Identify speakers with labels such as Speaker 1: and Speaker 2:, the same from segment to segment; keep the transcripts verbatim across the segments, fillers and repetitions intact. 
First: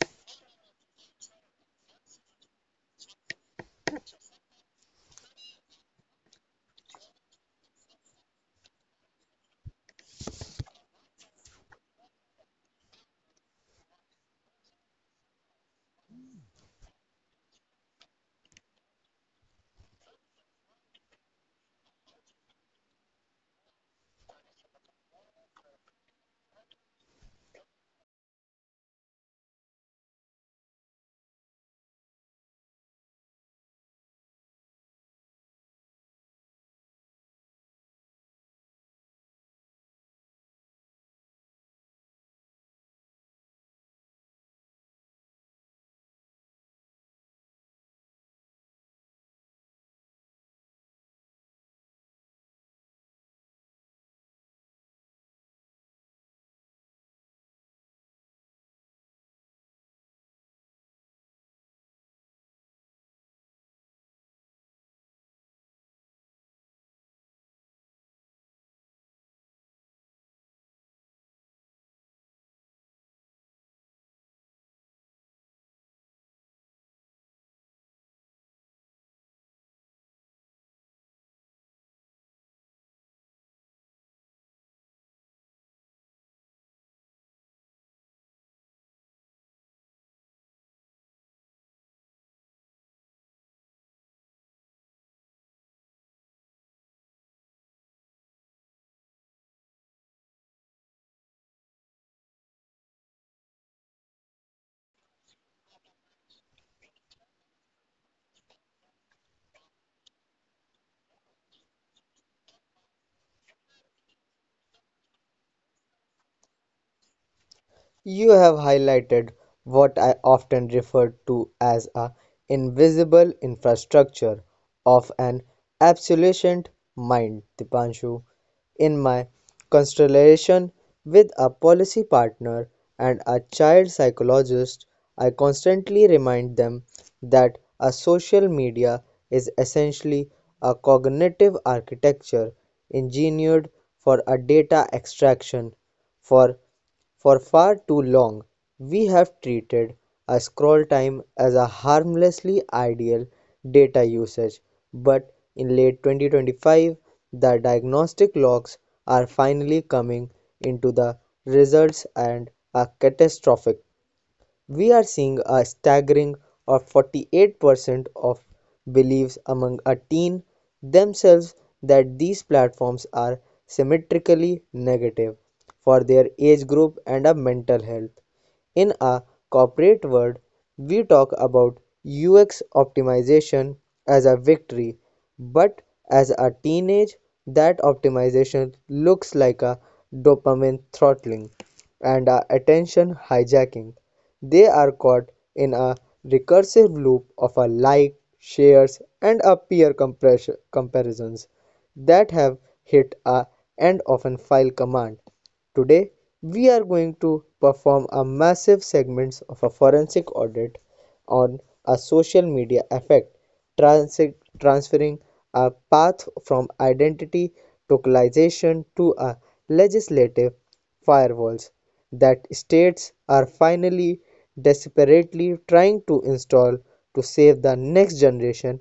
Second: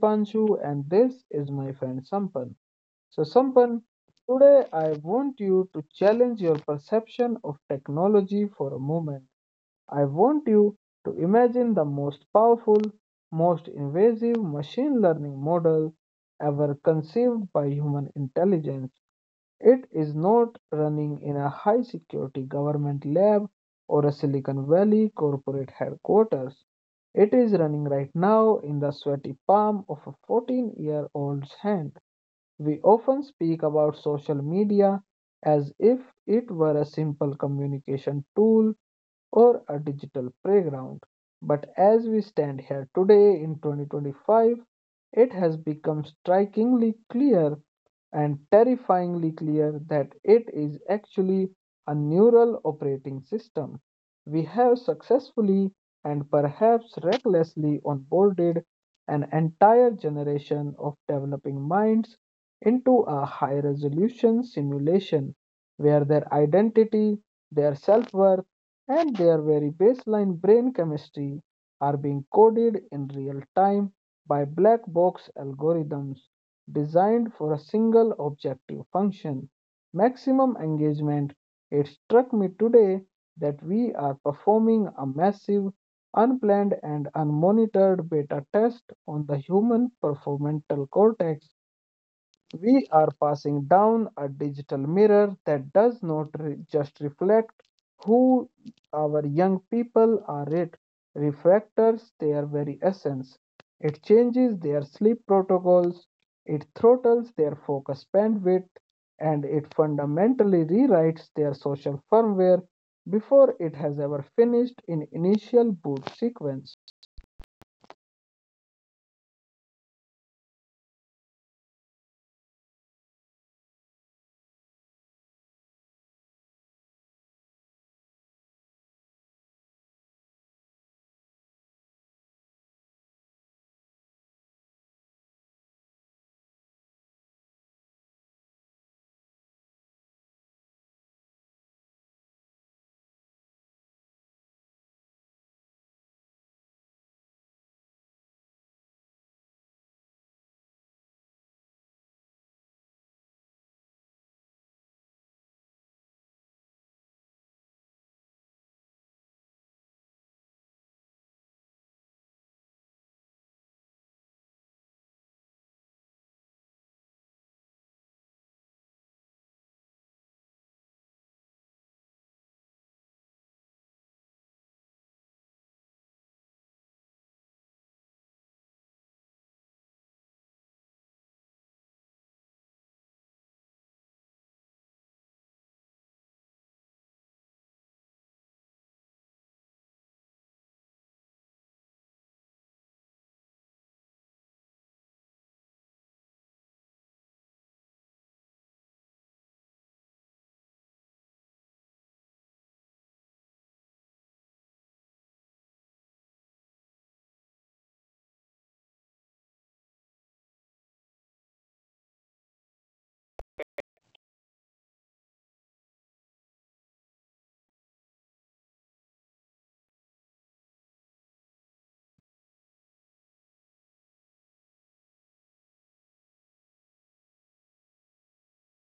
Speaker 1: Dipanshu, and this is my friend Sampan. So, Sampan, today I want you to challenge your perception of technology for a moment. I want you to imagine the most powerful, most invasive machine learning model ever conceived by human intelligence. It is not running in a high security government lab or a Silicon Valley corporate headquarters. It is running right now in the sweaty palm of a fourteen year old's hand. We often speak about social media as if it were a simple communication tool or a digital playground. But as we stand here today in twenty twenty-five, it has become strikingly clear and terrifyingly clear that it is actually a neural operating system. We have successfully and perhaps recklessly onboarded an entire generation of developing minds into a high resolution simulation where their identity, their self worth, and their very baseline brain chemistry are being coded in real time by black box algorithms designed for a single objective function maximum engagement. It struck me today that we are performing a massive, unplanned, and unmonitored beta test on the human prefrontal cortex. We are passing down a digital mirror that does not re- just reflect who our young people are, it refractors their very essence. It changes their sleep protocols, it throttles their focus bandwidth, and it fundamentally rewrites their social firmware before it has ever finished in initial boot sequence.
Speaker 2: You have highlighted what I often refer to as a invisible infrastructure of an absolutist mind, Dipanshu. In my constellation with a policy partner and a child psychologist, I constantly remind them that a social media is essentially a cognitive architecture engineered for a data extraction. For for far too long, we have treated a scroll time as a harmlessly ideal data usage, but in late twenty twenty-five, the diagnostic logs are finally coming into the results and are catastrophic. We are seeing a staggering of forty-eight percent of beliefs among a teen themselves that these platforms are symmetrically negative for their age group and a mental health. In a corporate world, we talk about U X optimization as a victory, but as a teenage, that optimization looks like a dopamine throttling and are attention hijacking. They are caught in a recursive loop of a like, shares, and a peer compress- comparisons that have hit a end of an file command. Today, we are going to perform a massive segments of a forensic audit on a social media effect, transi- transferring a path from identity tokenization to a legislative firewalls that states are finally desperately trying to install to save the next generation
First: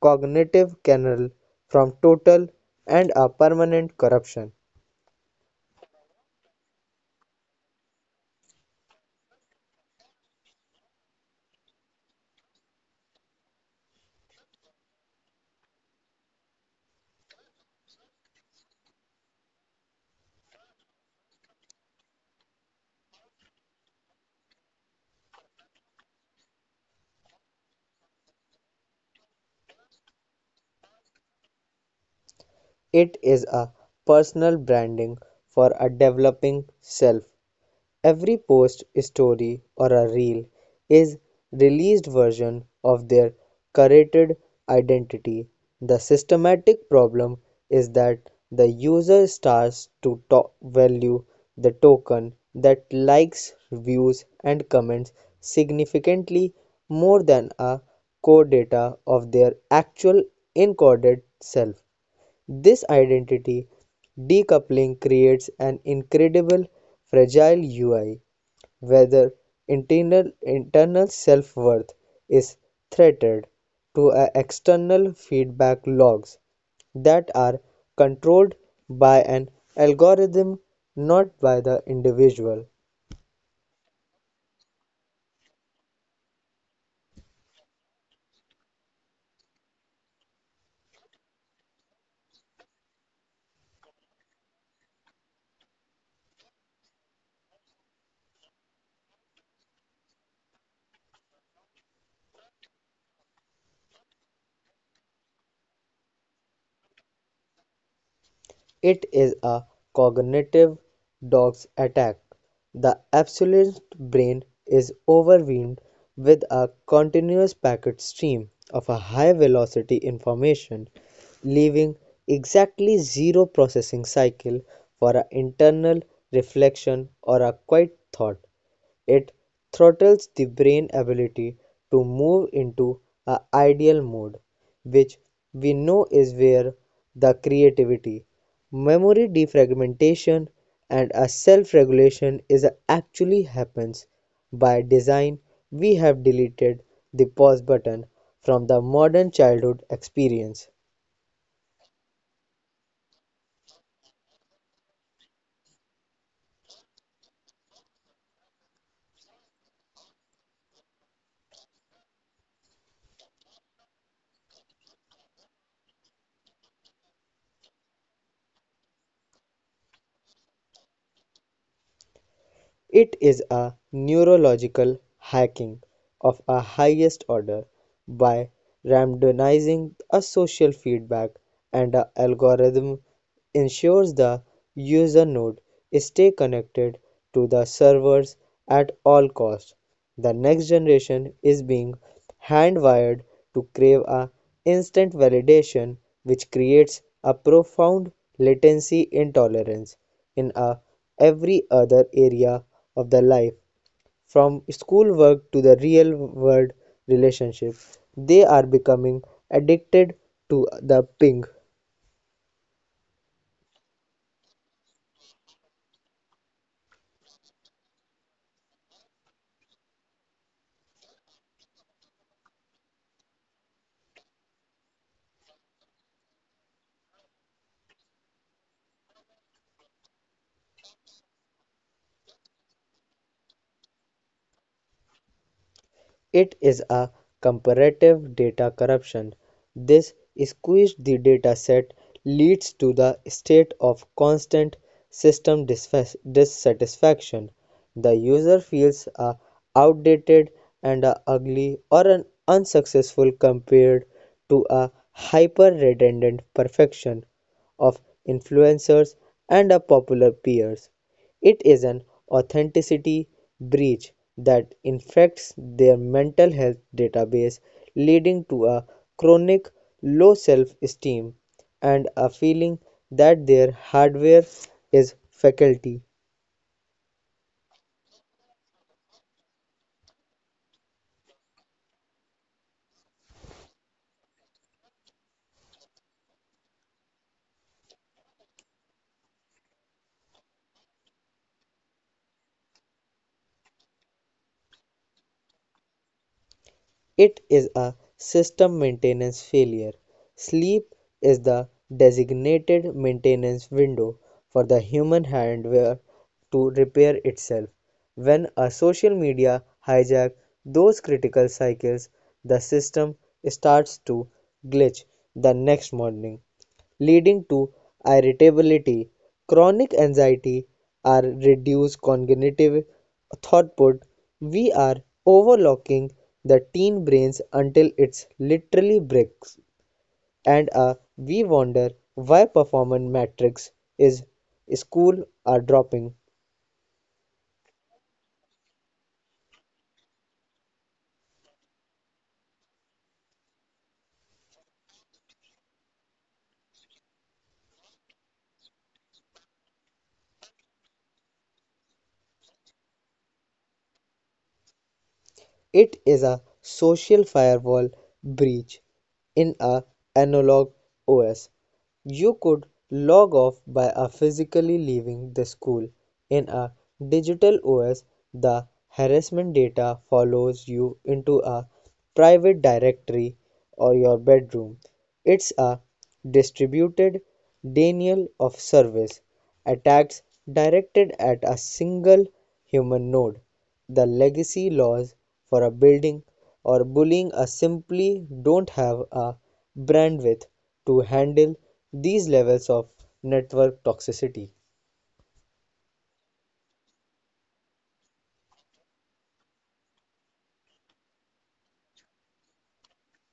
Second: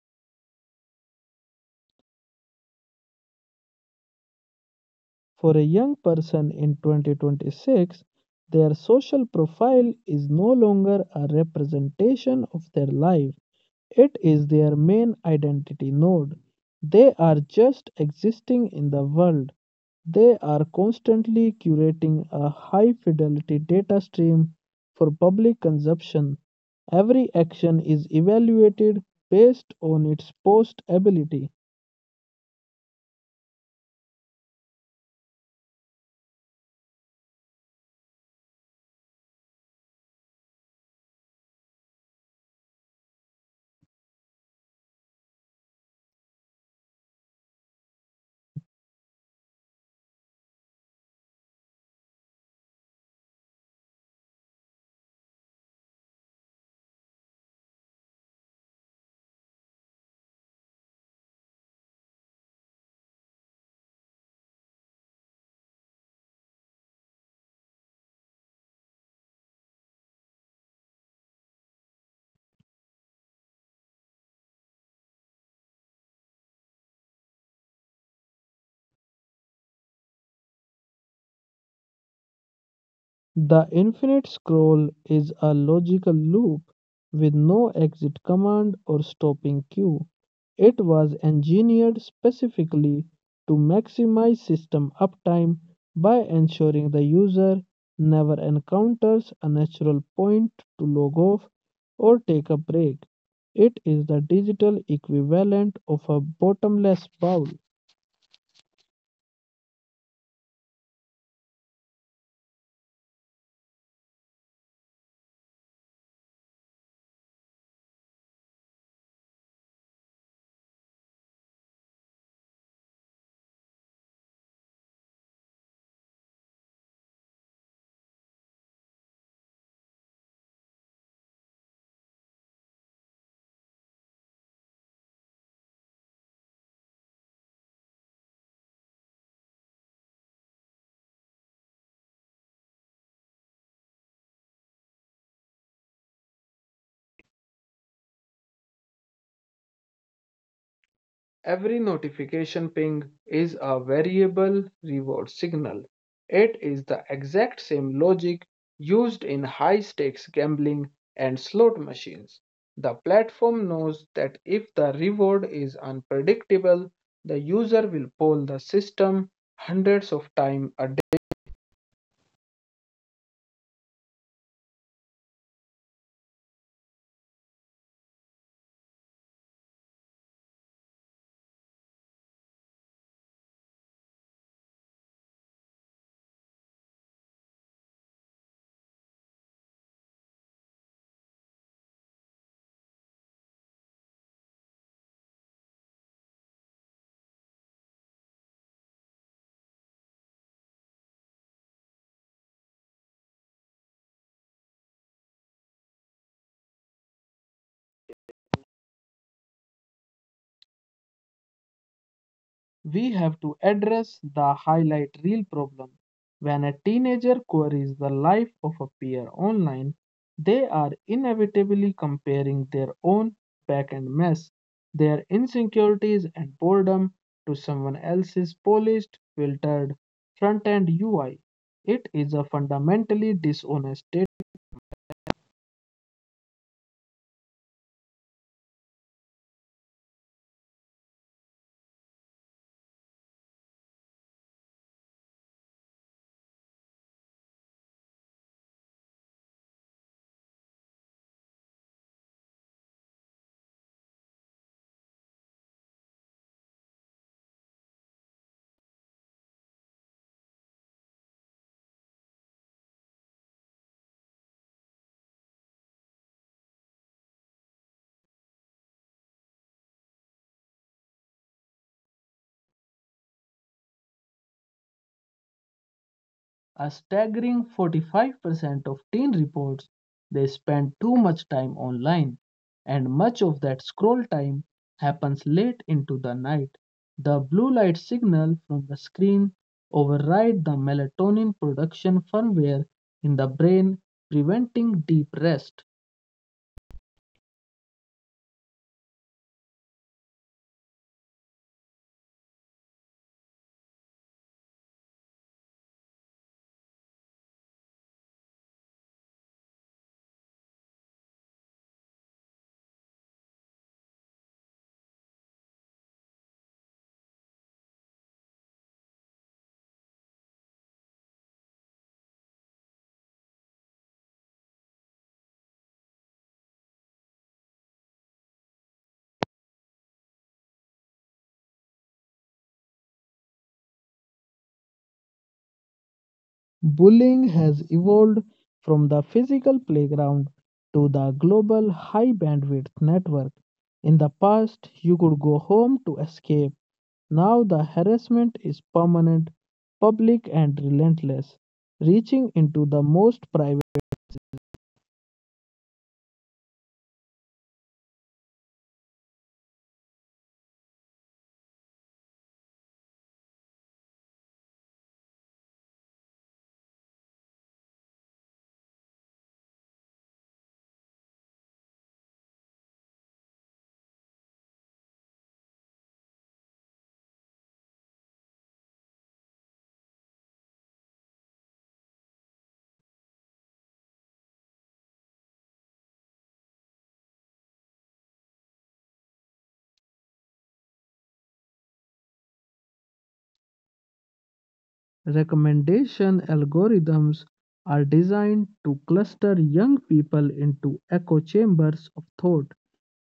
Speaker 2: cognitive canal from total and a permanent corruption.
Speaker 1: For a young person in twenty twenty-six, their social profile is no longer a representation of their life, it is their main identity node. They are just existing in the world. They are constantly curating a high fidelity data stream for public consumption. Every action is evaluated based on its post ability.
Speaker 2: It is a personal branding for a developing self. Every post, story, or a reel is released version of their curated identity. The systematic problem is that the user starts to to- value the token that likes, views, and comments significantly more than a core data of their actual encoded self. This identity decoupling creates an incredible fragile U I, whether internal, internal self worth is threatened to a external feedback logs that are controlled by an algorithm, not by the individual.
Speaker 1: The infinite scroll is a logical loop with no exit command or stopping queue. It was engineered specifically to maximize system uptime by ensuring the user never encounters a natural point to log off or take a break. It is the digital equivalent of a bottomless bowl.
Speaker 2: It is a cognitive dog's attack. The absolute brain is overwhelmed with a continuous packet stream of a high velocity information, leaving exactly zero processing cycle for an internal reflection or a quiet thought. It throttles the brain ability to move into a ideal mode, which we know is where the creativity, memory defragmentation and a self-regulation is actually happens. By design, we have deleted the pause button from the modern childhood experience.
Speaker 1: Every notification ping is a variable reward signal. It is the exact same logic used in high stakes gambling and slot machines. The platform knows that if the reward is unpredictable, the user will poll the system hundreds of times a day.
Speaker 2: It is a neurological hacking of a highest order by randomizing a social feedback and a algorithm ensures the user node stay connected to the servers at all costs. The next generation is being hand-wired to crave a instant validation which creates a profound latency intolerance in a every other area of their life, from schoolwork to the real world relationship. They are becoming addicted to the ping.
Speaker 1: We have to address the highlight reel problem. When a teenager queries the life of a peer online, they are inevitably comparing their own back end mess, their insecurities and boredom to someone else's polished, filtered front end U I. It is a fundamentally dishonest.
Speaker 2: It is a comparative data corruption. This squeezed the data set leads to the state of constant system dissatisfaction. The user feels a outdated and a ugly or an unsuccessful compared to a hyper redundant perfection of influencers and a popular peers. It is an authenticity breach that infects their mental health database, leading to a chronic low self esteem and a feeling that their hardware is faulty.
Speaker 1: A staggering forty-five percent of teen reports they spend too much time online, and much of that scroll time happens late into the night. The blue light signal from the screen overrides the melatonin production firmware in the brain, preventing deep rest.
Speaker 2: It is a system maintenance failure. Sleep is the designated maintenance window for the human hardware to repair itself. When a social media hijack those critical cycles, the system starts to glitch the next morning, leading to irritability, chronic anxiety, our reduced cognitive throughput. We are overlocking the teen brains until it's literally bricks. And uh, we wonder why performance metrics is school are dropping.
Speaker 1: Bullying has evolved from the physical playground to the global high bandwidth network. In the past, you could go home to escape. Now the harassment is permanent, public, and relentless, reaching into the most private.
Speaker 2: It is a social firewall breach in a analog O S. You could log off by a physically leaving the school. In a digital O S, the harassment data follows you into a private directory or your bedroom. It's a distributed denial of service attacks directed at a single human node. The legacy laws for building or bullying are simply don't have a bandwidth to handle these levels of network toxicity.
Speaker 1: Recommendation algorithms are designed to cluster young people into echo chambers of thought.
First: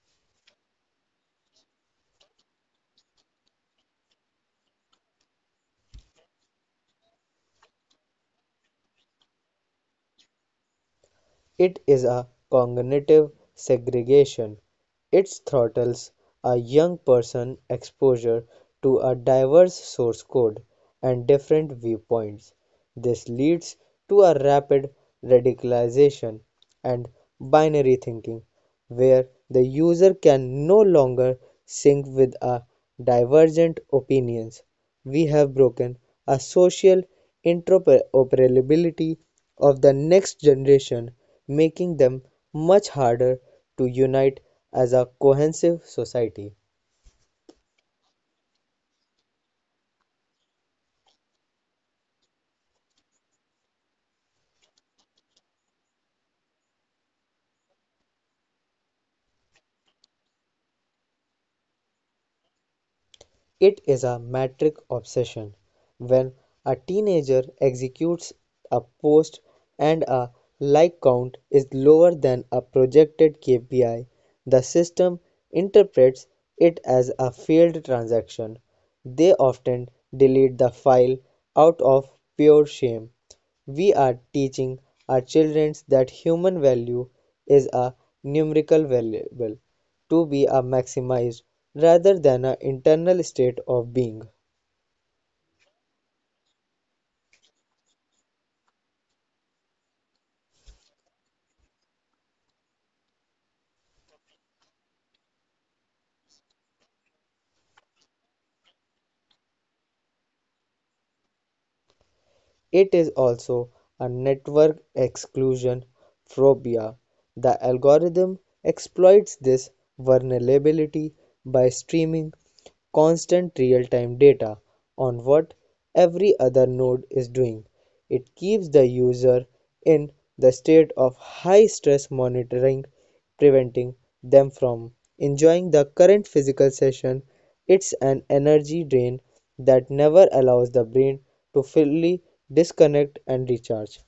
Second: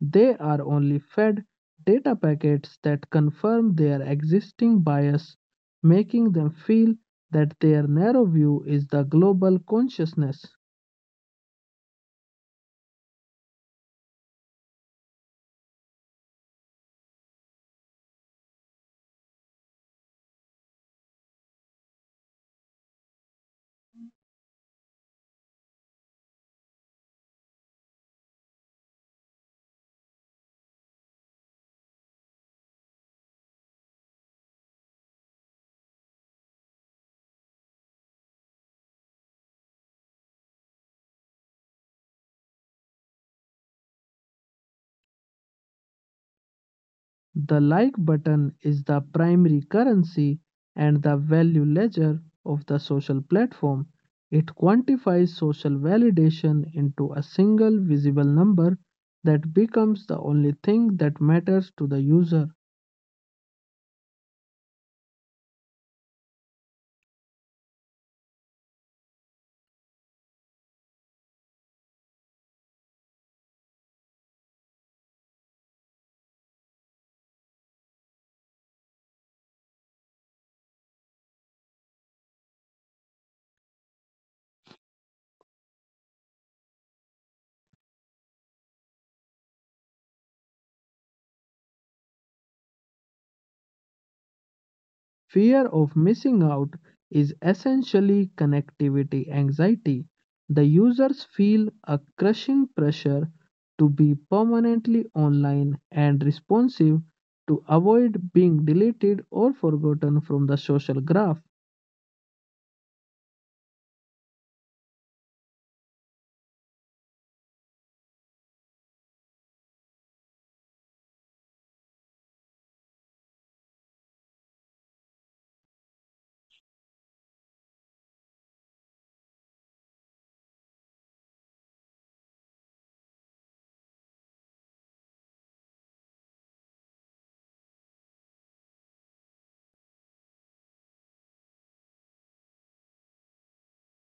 Speaker 1: They are only fed data packets that confirm their existing bias, making them feel that their narrow view is the global consciousness.
Speaker 2: It is a cognitive segregation. It throttles a young person exposure to a diverse source code and different viewpoints. This leads to a rapid radicalization and binary thinking where the user can no longer sync with our divergent opinions. We have broken a social interoperability of the next generation, making them much harder to unite as a cohesive society.
Speaker 1: The like button is the primary currency and the value ledger of the social platform. It quantifies social validation into a single visible number that becomes the only thing that matters to the user.
Speaker 2: It is a metric obsession. When a teenager executes a post and a like count is lower than a projected K P I, the system interprets it as a failed transaction. They often delete the file out of pure shame. We are teaching our children that human value is a numerical variable to be a maximized rather than an internal state of being.
Speaker 1: Fear of missing out is essentially connectivity anxiety. The users feel a crushing pressure to be permanently online and responsive to avoid being deleted or forgotten from the social graph.
Speaker 2: It is also a network exclusion phobia. The algorithm exploits this vulnerability by streaming constant real time data on what every other node is doing. It keeps the user in the state of high-stress monitoring, preventing them from enjoying the current physical session. It's an energy drain that never allows the brain to fully disconnect and recharge.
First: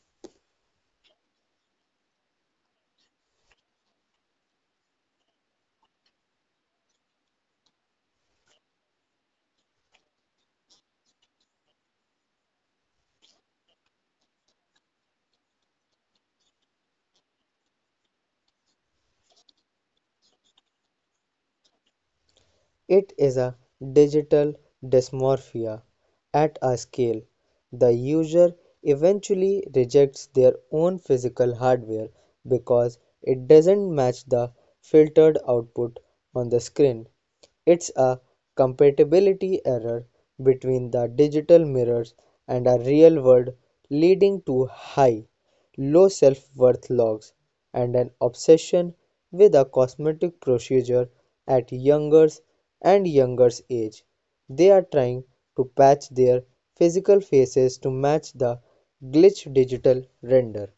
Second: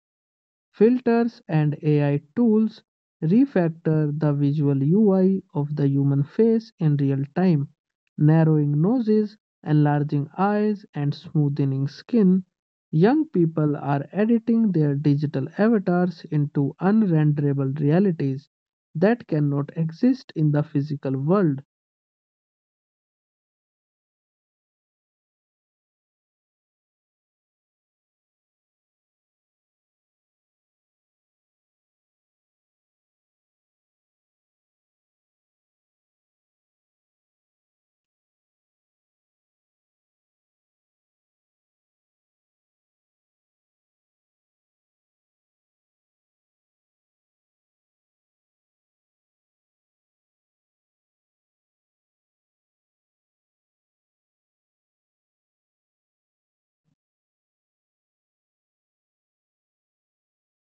Speaker 1: Filters and A I tools refactor the visual U I of the human face in real time, narrowing noses, enlarging eyes, and smoothening skin. Young people are editing their digital avatars into unrenderable realities that cannot exist in the physical world.
Speaker 2: It is a digital dysmorphia at a scale. The user eventually rejects their own physical hardware because it doesn't match the filtered output on the screen. It's a compatibility error between the digital mirrors and a real world, leading to high, low self worth logs and an obsession with a cosmetic procedure at younger and younger age. They are trying to patch their physical faces to match the glitch digital render.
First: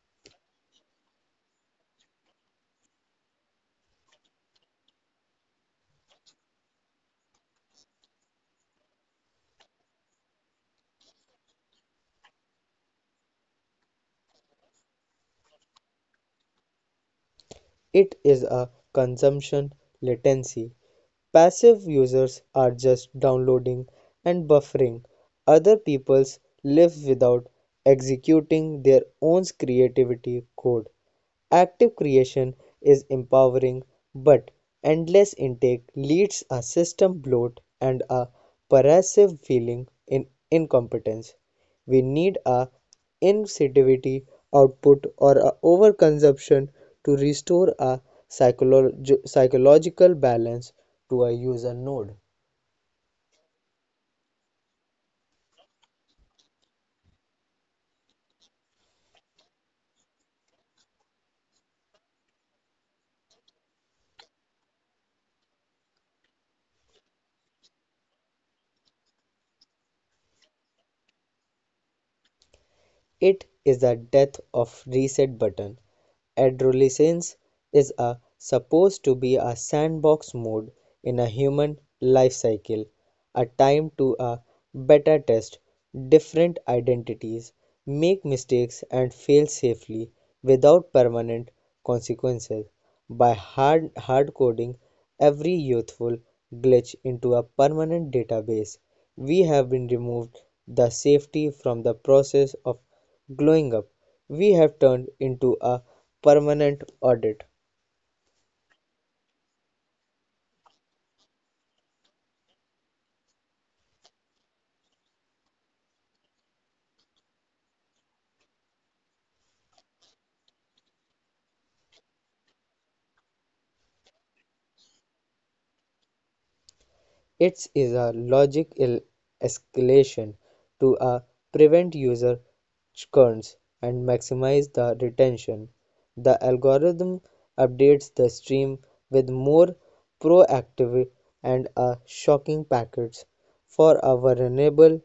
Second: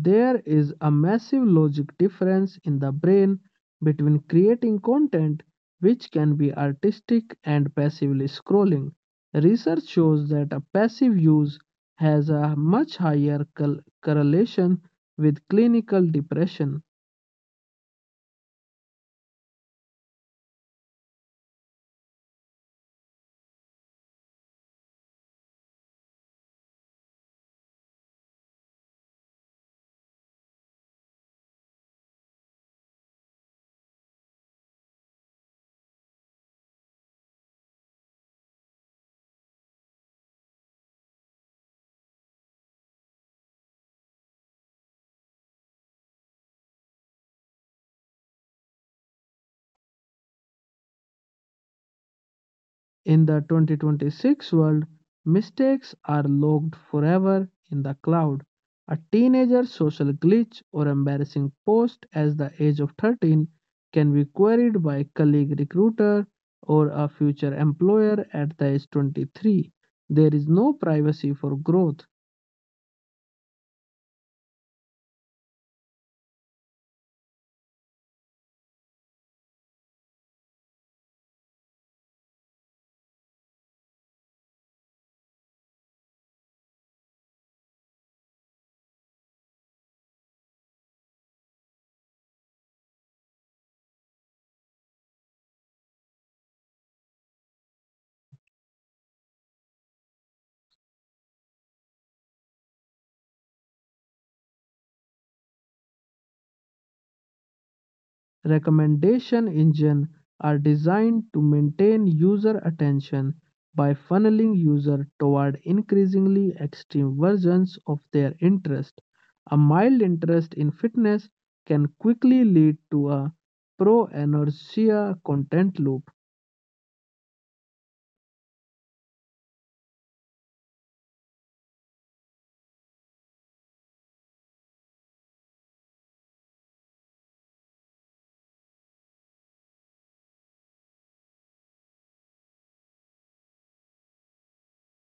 Speaker 1: There is a massive logic difference in the brain between creating content, which can be artistic, and passively scrolling. Research shows that a passive use has a much higher col- correlation with clinical depression.
Speaker 2: It is a consumption latency. Passive users are just downloading and buffering other people's lives without executing their own creativity code. Active creation is empowering, but endless intake leads a system bloat and a pervasive feeling in incompetence. We need a insensitivity output or a overconsumption to restore a psycholo- psychological balance to a user node.
Speaker 1: In the twenty twenty-six world, mistakes are logged forever in the cloud. A teenager's social glitch or embarrassing post at the age of thirteen can be queried by a colleague recruiter or a future employer at the age twenty-three. There is no privacy for growth.
Speaker 2: It is the death of Reset Button. Adolescence is a, supposed to be a sandbox mode in a human life cycle, a time to a beta test different identities, make mistakes and fail safely without permanent consequences by hard hard coding every youthful glitch into a permanent database. We have been removed the safety from the process of growing up. We have turned into a permanent audit.
Speaker 1: Recommendation engines are designed to maintain user attention by funneling users toward increasingly extreme versions of their interest. A mild interest in fitness can quickly lead to a pro-anorexia content loop.
Speaker 2: It is a logical escalation to a prevent user churns and maximize the retention. The algorithm updates the stream with more proactive and a shocking packets for a vulnerable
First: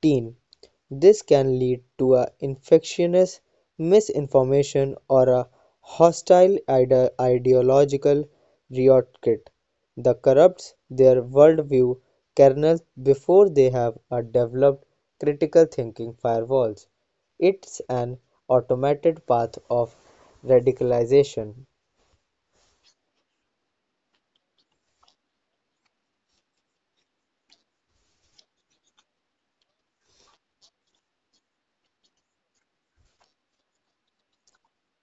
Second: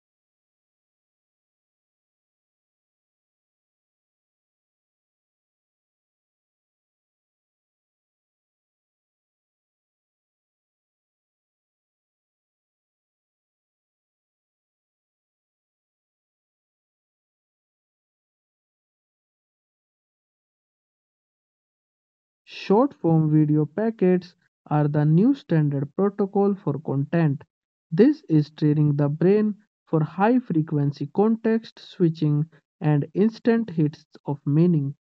Speaker 2: teen. This can lead to an infectious misinformation or a hostile ide- ideological rhetoric that corrupts their worldview kernels before they have a developed critical thinking firewalls. It's an automated path of radicalization.
Speaker 1: Short form video packets are the new standard protocol for content. This is training the brain for high frequency context switching and instant hits of meaning.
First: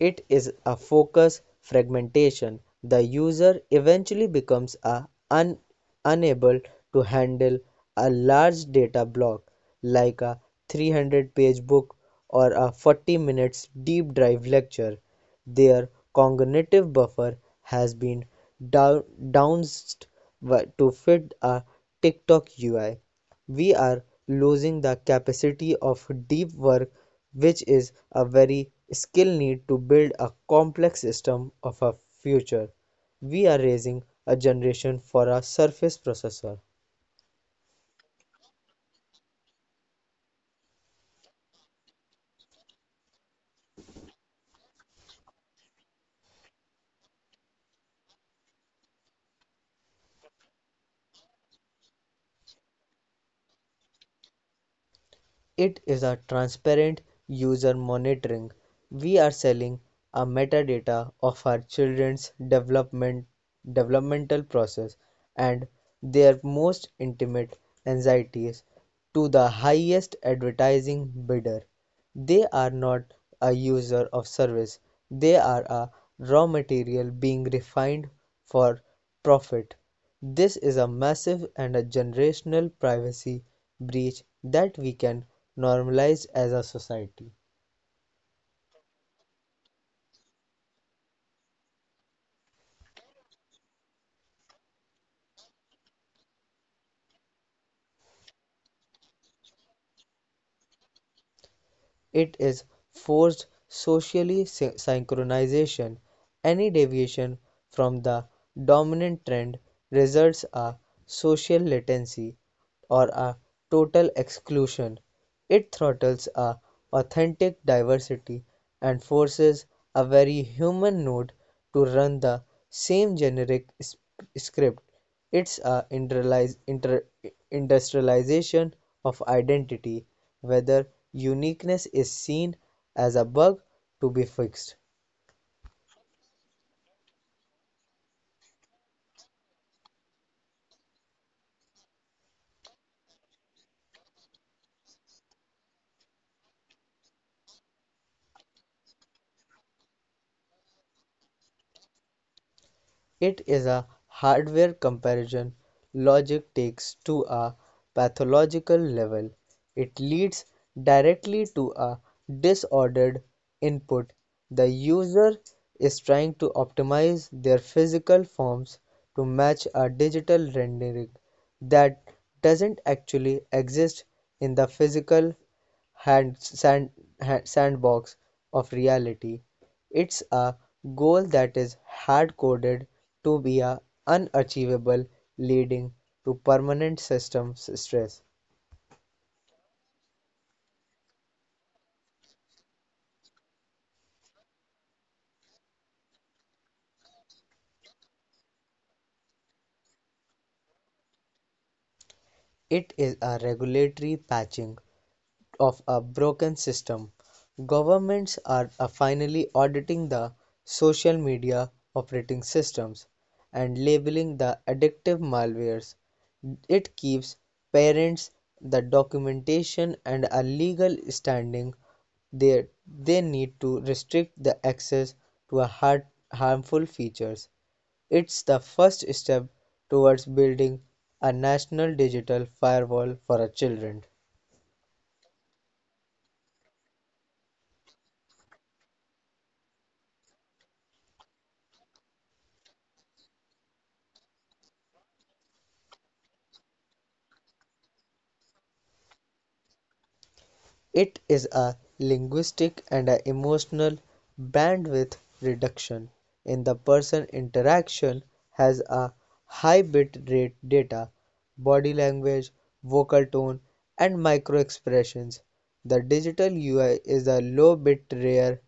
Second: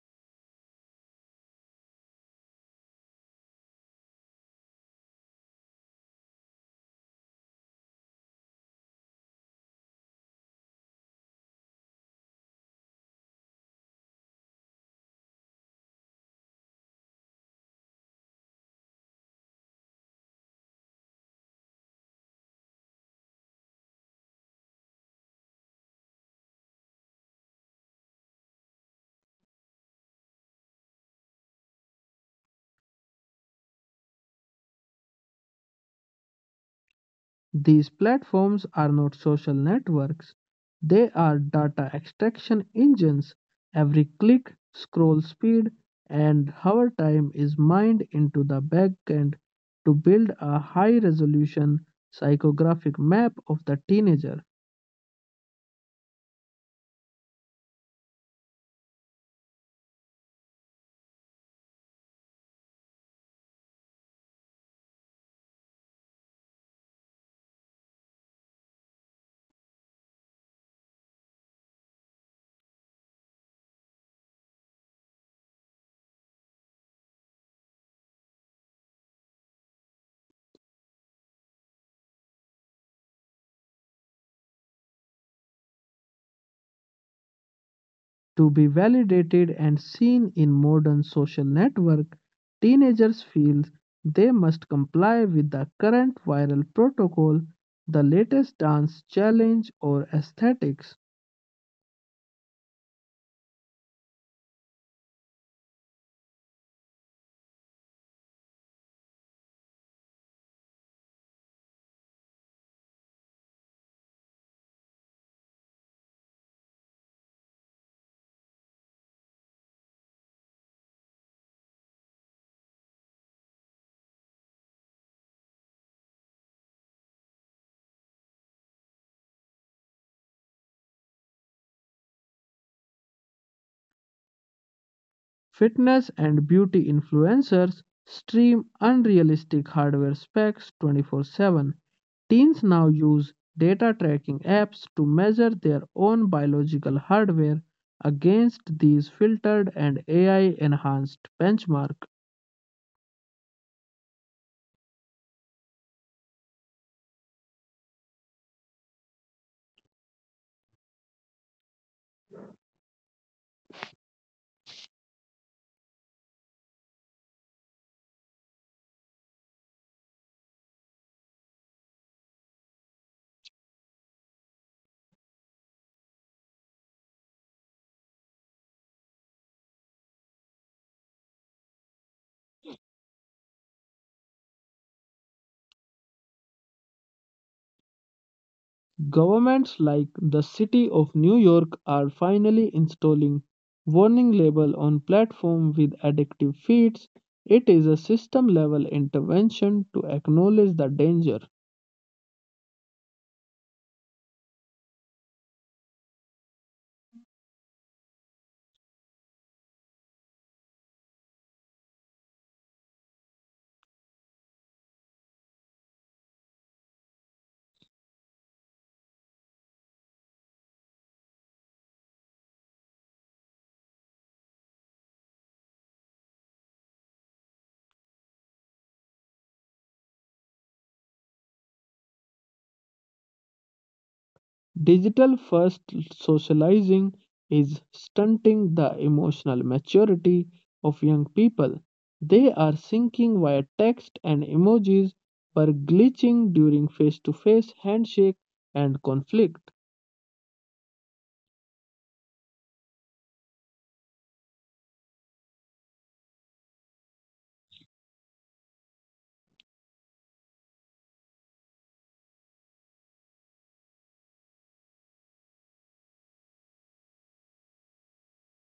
Speaker 2: It is a focus fragmentation; the user eventually becomes a un- unable to handle a large data block like a three hundred page book or a forty minutes deep dive lecture. Their cognitive buffer has been down- downsized to fit a TikTok U I. We are losing the capacity of deep work, which is a very skill need to build a complex system of a future. We are raising a generation for a surface processor.
Speaker 1: These platforms are not social networks, they are data extraction engines. Every click, scroll speed, and hover time is mined into the backend to build a high resolution psychographic map of the teenager.
Speaker 2: It is a transparent user monitoring. We are selling a metadata of our children's development developmental process and their most intimate anxieties to the highest advertising bidder. They are not a user of service. They are a raw material being refined for profit. This is a massive and a generational privacy breach that we can normalize as a society.
Speaker 1: To be validated and seen in modern social network, teenagers feel they must comply with the current viral protocol, the latest dance challenge or aesthetics.
Speaker 2: It is forced socially sy- synchronization; any deviation from the dominant trend results a social latency, or a total exclusion. It throttles a authentic diversity and forces a very human node to run the same generic sp- script. It's a interlies- inter- industrialization of identity, whether uniqueness is seen as a bug to be fixed.
Speaker 1: Fitness and beauty influencers stream unrealistic hardware specs twenty-four seven. Teens now use data tracking apps to measure their own biological hardware against these filtered and A I enhanced benchmarks.
Speaker 2: It is a hardware comparison logic takes to a pathological level. It leads directly to a disordered input. The user is trying to optimize their physical forms to match a digital rendering that doesn't actually exist in the physical hand, sand, ha- sandbox of reality. It's a goal that is hard coded to be a unachievable, leading to permanent systems stress.
Speaker 1: Governments like the City of New York are finally installing warning label on platform with addictive feeds. It is a system level intervention to acknowledge the danger.
Speaker 2: It is a regulatory patching of a broken system. Governments are uh, finally auditing the social media operating systems and labeling the addictive malwares. It keeps parents the documentation and a legal standing they they need to restrict the access to a hard, harmful features. It's the first step towards building a national digital firewall for our children.
Speaker 1: Digital first socializing is stunting the emotional maturity of young people. They are syncing via text and emojis, but glitching during face to face handshake and conflict.
Speaker 2: It is a linguistic and a emotional bandwidth reduction in the person interaction has a high bit rate data, body language, vocal tone, and micro expressions. The digital U I is a low bit rare,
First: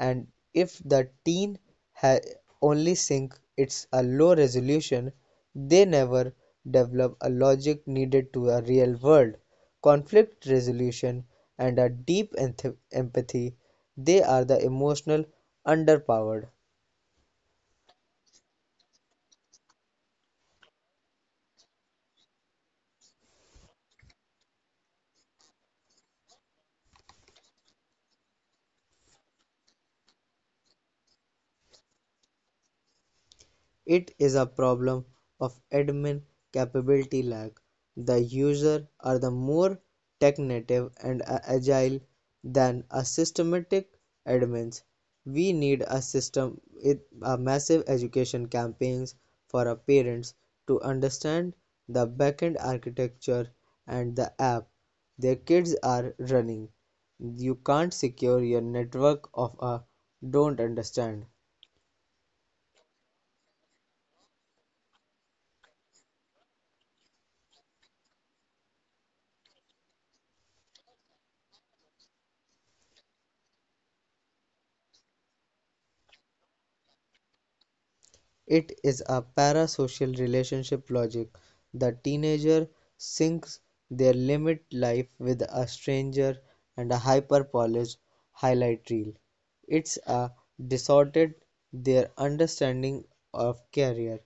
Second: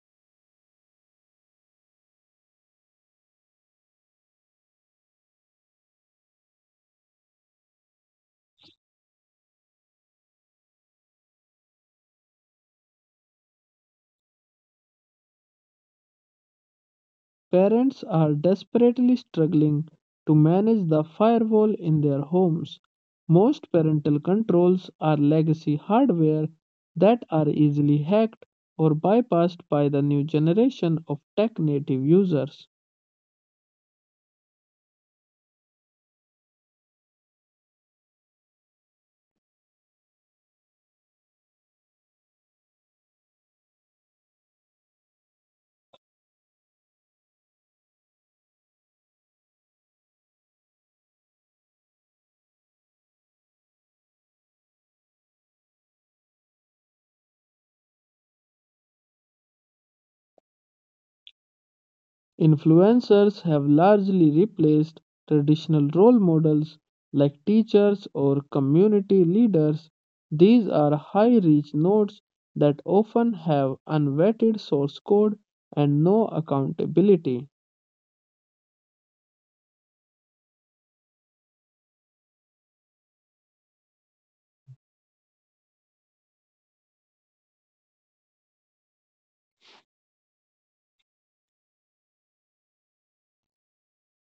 Speaker 2: and if the teen ha- only sync it's a low resolution, they never develop a logic needed to a real world conflict resolution, and a deep enth- empathy. They are the emotional underpowered.
Speaker 1: Parents are desperately struggling to manage the firewall in their homes. Most parental controls are legacy hardware that are easily hacked or bypassed by the new generation of tech native users.
Speaker 2: It is a problem of admin capability lag. The user are the more tech-native and agile than a systematic admins. We need a system with a massive education campaigns for our parents to understand the backend architecture and the app their kids are running. You can't secure your network of a don't understand.
Speaker 1: Influencers have largely replaced traditional role models like teachers or community leaders. These are high reach nodes that often have unvetted source code and no accountability.
Speaker 2: It is a parasocial relationship logic. The teenager sinks their limit life with a stranger and a hyper-polished highlight reel. It's a distorted their understanding of career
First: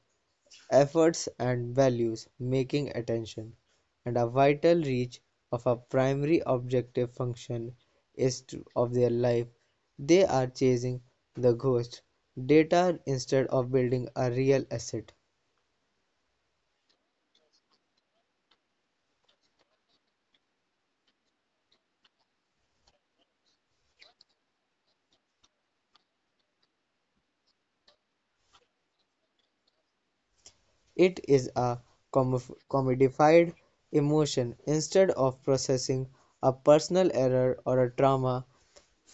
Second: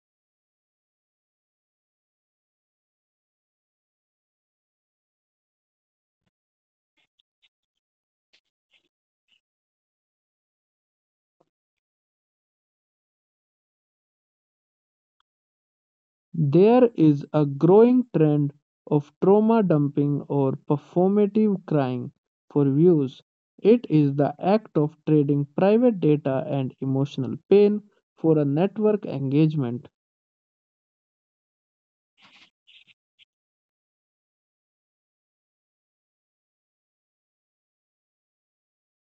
Speaker 2: efforts and values making attention and a vital reach of a primary objective function is to, of their life they are chasing the ghost data instead of building a real asset.
Speaker 1: There is a growing trend of trauma dumping or performative crying for views. It is the act of trading private data and emotional pain for a network engagement.
Speaker 2: It is a comif- commodified emotion instead of processing a personal error or a trauma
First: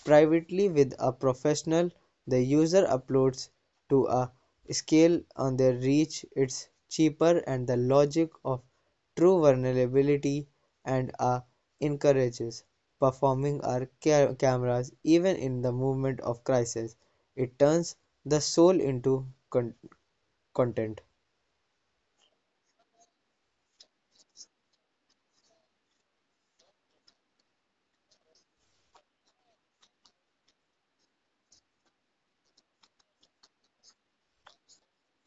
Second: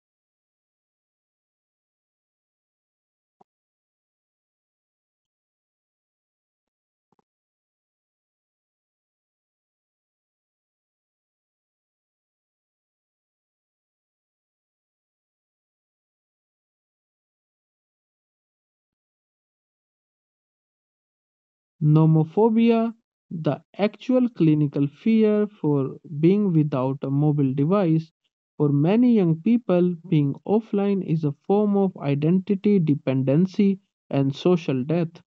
Speaker 2: privately with a professional. The user uploads to a scale on their reach. It's cheaper and the logic of true vulnerability and a encourages performing our ca- cameras even in the moment of crisis. It turns the soul into con- content.
Speaker 1: Nomophobia, the actual clinical fear for being without a mobile device, for many young people, being offline is a form of identity dependency and social death.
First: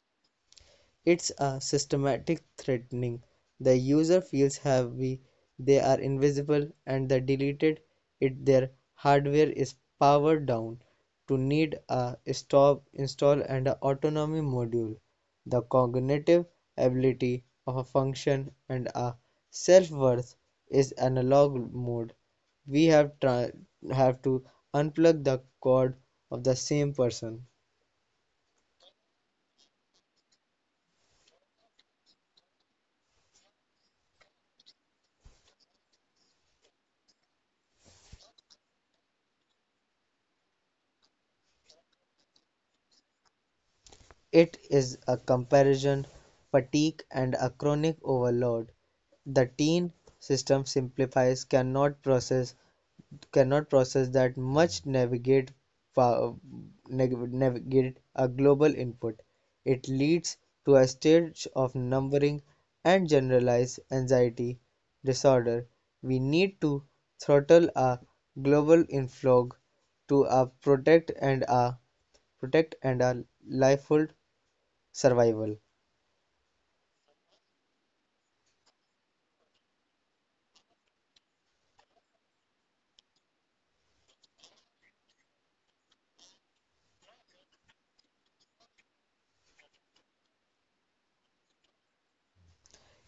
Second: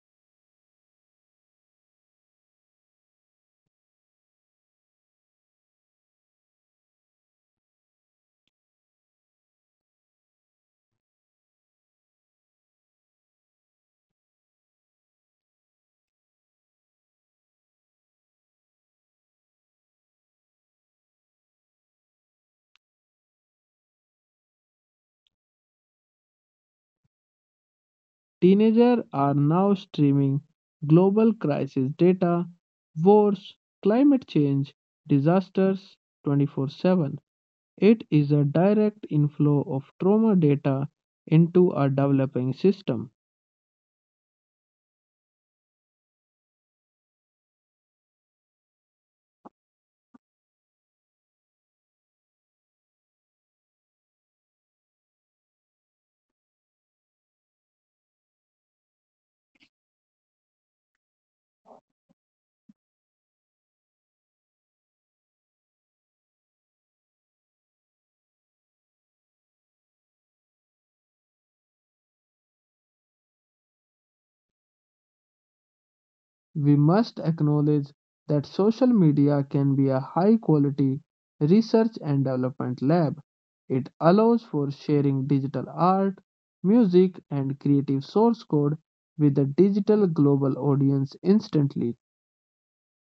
Speaker 2: It's a systematic threatening. The user feels heavy, they are invisible, and the deleted it their hardware is powered down to need a stop install and a autonomy module. The cognitive ability of a function and a self-worth is analog mode. We have tra- have to unplug the cord of the same person.
Speaker 1: Teenagers are now streaming global crisis data, wars, climate change, disasters twenty-four seven. It is a direct inflow of trauma data into a developing system.
Speaker 2: It is a comparison fatigue and a chronic overload. The teen system simplifies cannot process cannot process that much navigate navigate a global input. It leads to a stage of numbering and generalized anxiety disorder. We need to throttle a global inflow to a protect and a protect and a lifehold survival.
Speaker 1: We must acknowledge that social media can be a high quality research and development lab. It allows for sharing digital art, music, and creative source code with a digital global audience instantly.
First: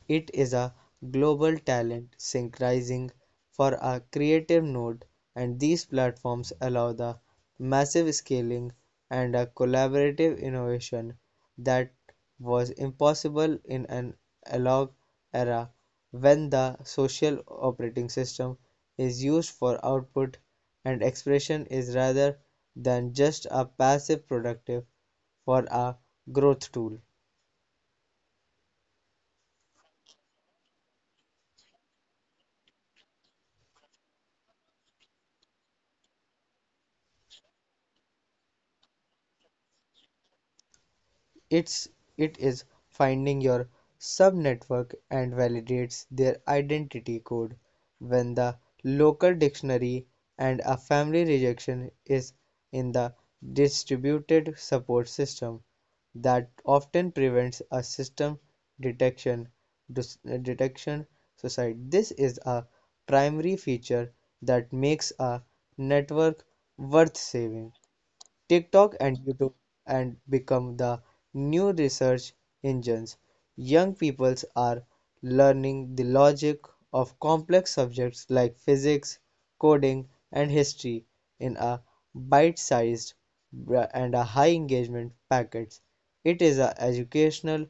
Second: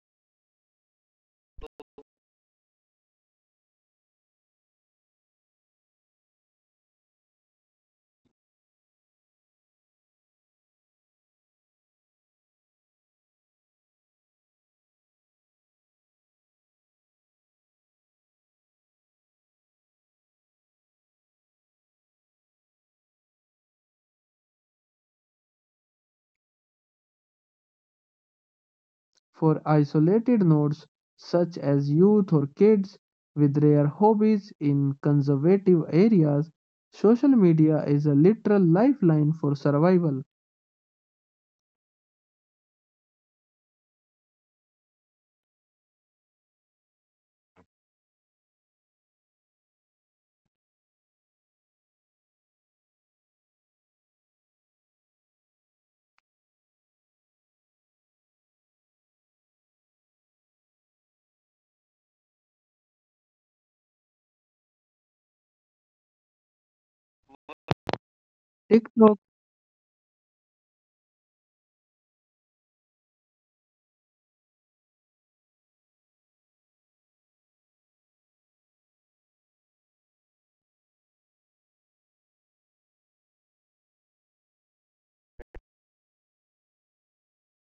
Speaker 2: It is a global talent synchronizing for a creative node, and these platforms allow the massive scaling and a collaborative innovation that was impossible in an analog era, when the social operating system is used for output and expression is rather than just a passive productive for a growth tool.
Speaker 1: For isolated nodes such as youth or kids with rare hobbies in conservative areas, social media is a literal lifeline for survival.
Speaker 2: It's it is finding your subnetwork and validates their identity code when the local dictionary and a family rejection is in the distributed support system that often prevents a system detection detection society. This is a primary feature that makes a network worth saving. TikTok
Speaker 1: Techno.
Speaker 2: and YouTube and become the new research engines. Young peoples are learning the logic of complex subjects like physics, coding, and history in a bite-sized bra- and a high engagement packets. It is a educational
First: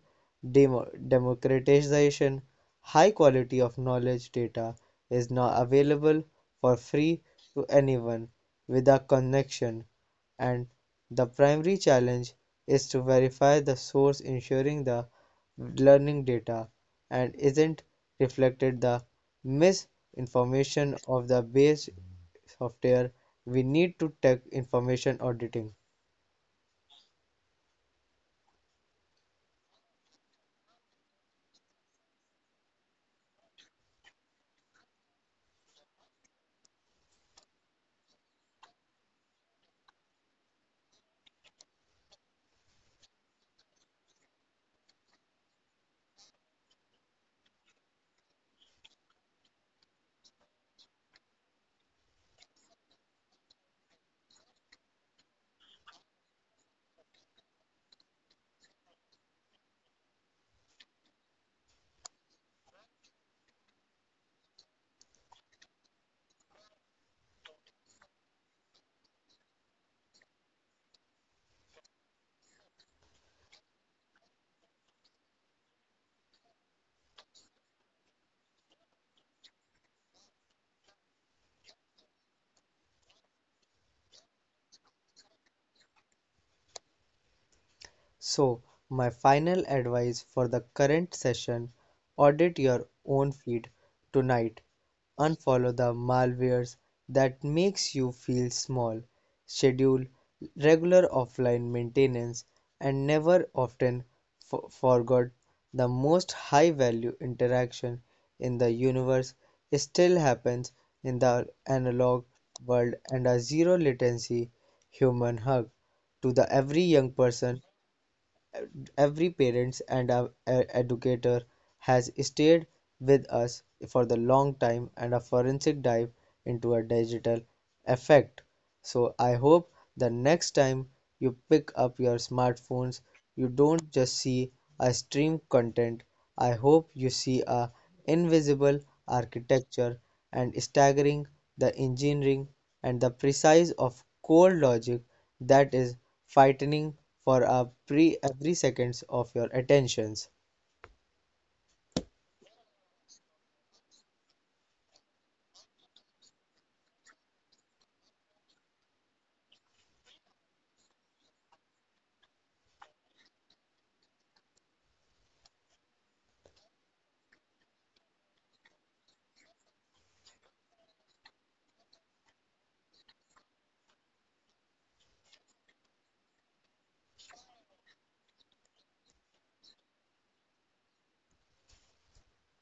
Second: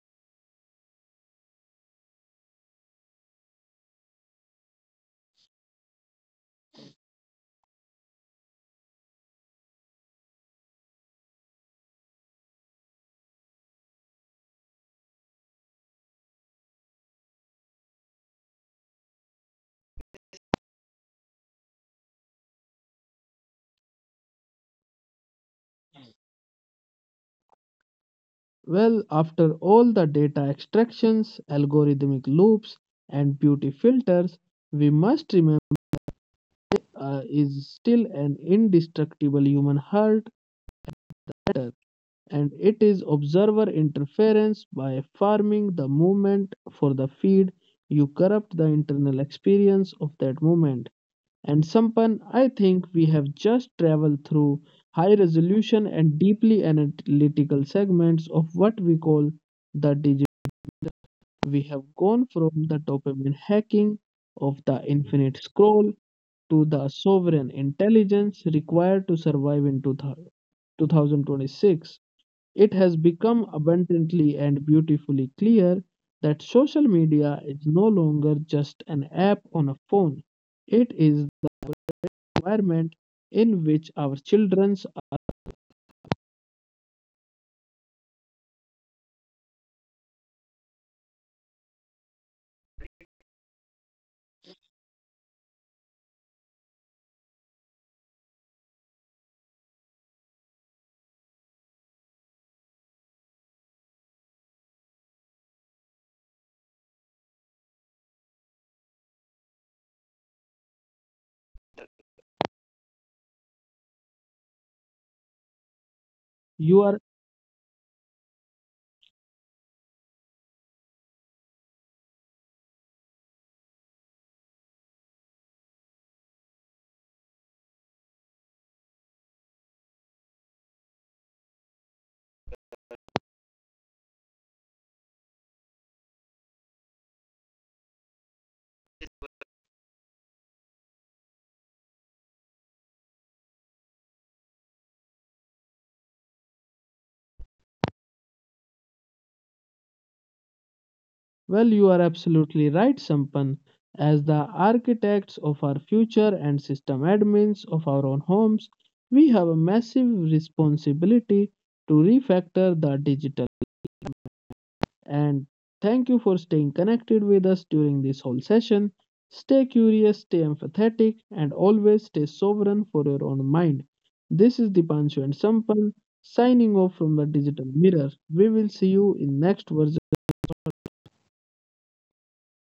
Speaker 2: demo- democratization. High quality of knowledge data is now available for free to anyone with a connection, and the primary challenge is to verify the source, ensuring the learning data and isn't reflected the misinformation of the base software. We need to take information auditing.
Speaker 1: Well, after all the data extractions, algorithmic loops, and beauty filters, we must remember uh, is still an indestructible human heart matter, and it is observer interference by farming the movement for the feed. You corrupt the internal experience of that moment. And Sampan, I think we have just traveled through high resolution and deeply analytical segments of what we call the digital. We have gone from the dopamine hacking of the infinite scroll to the sovereign intelligence required to survive in two thousand twenty-six. It has become abundantly and beautifully clear that social media is no longer just an app on a phone, it is the environment in which our children are.
Speaker 2: So, my final advice for the current session: audit your own feed tonight. Unfollow the malwares that makes you feel small. Schedule regular offline maintenance, and never often f- forget the most high value interaction in the universe still happens in the analog world, and a zero latency human hug to the
Speaker 1: You
Speaker 2: every
Speaker 1: are.
Speaker 2: young person, every parents and our e- educator has stayed with us for the long time and a forensic dive into a digital effect. So I hope the next time you pick up your smartphones, you don't just see a stream content. I hope you see a invisible architecture and staggering the engineering and the precise of core logic that is fighting for a pre every seconds of your attentions.
Speaker 1: Well, you are absolutely right, Sampan. As the architects of our future and system admins of our own homes, we have a massive responsibility to refactor the digital. And thank you for staying connected with us during this whole session. Stay curious, stay empathetic, and always stay sovereign for your own mind. This is Dipanshu and Sampan signing off from the digital mirror. We will see you in next version.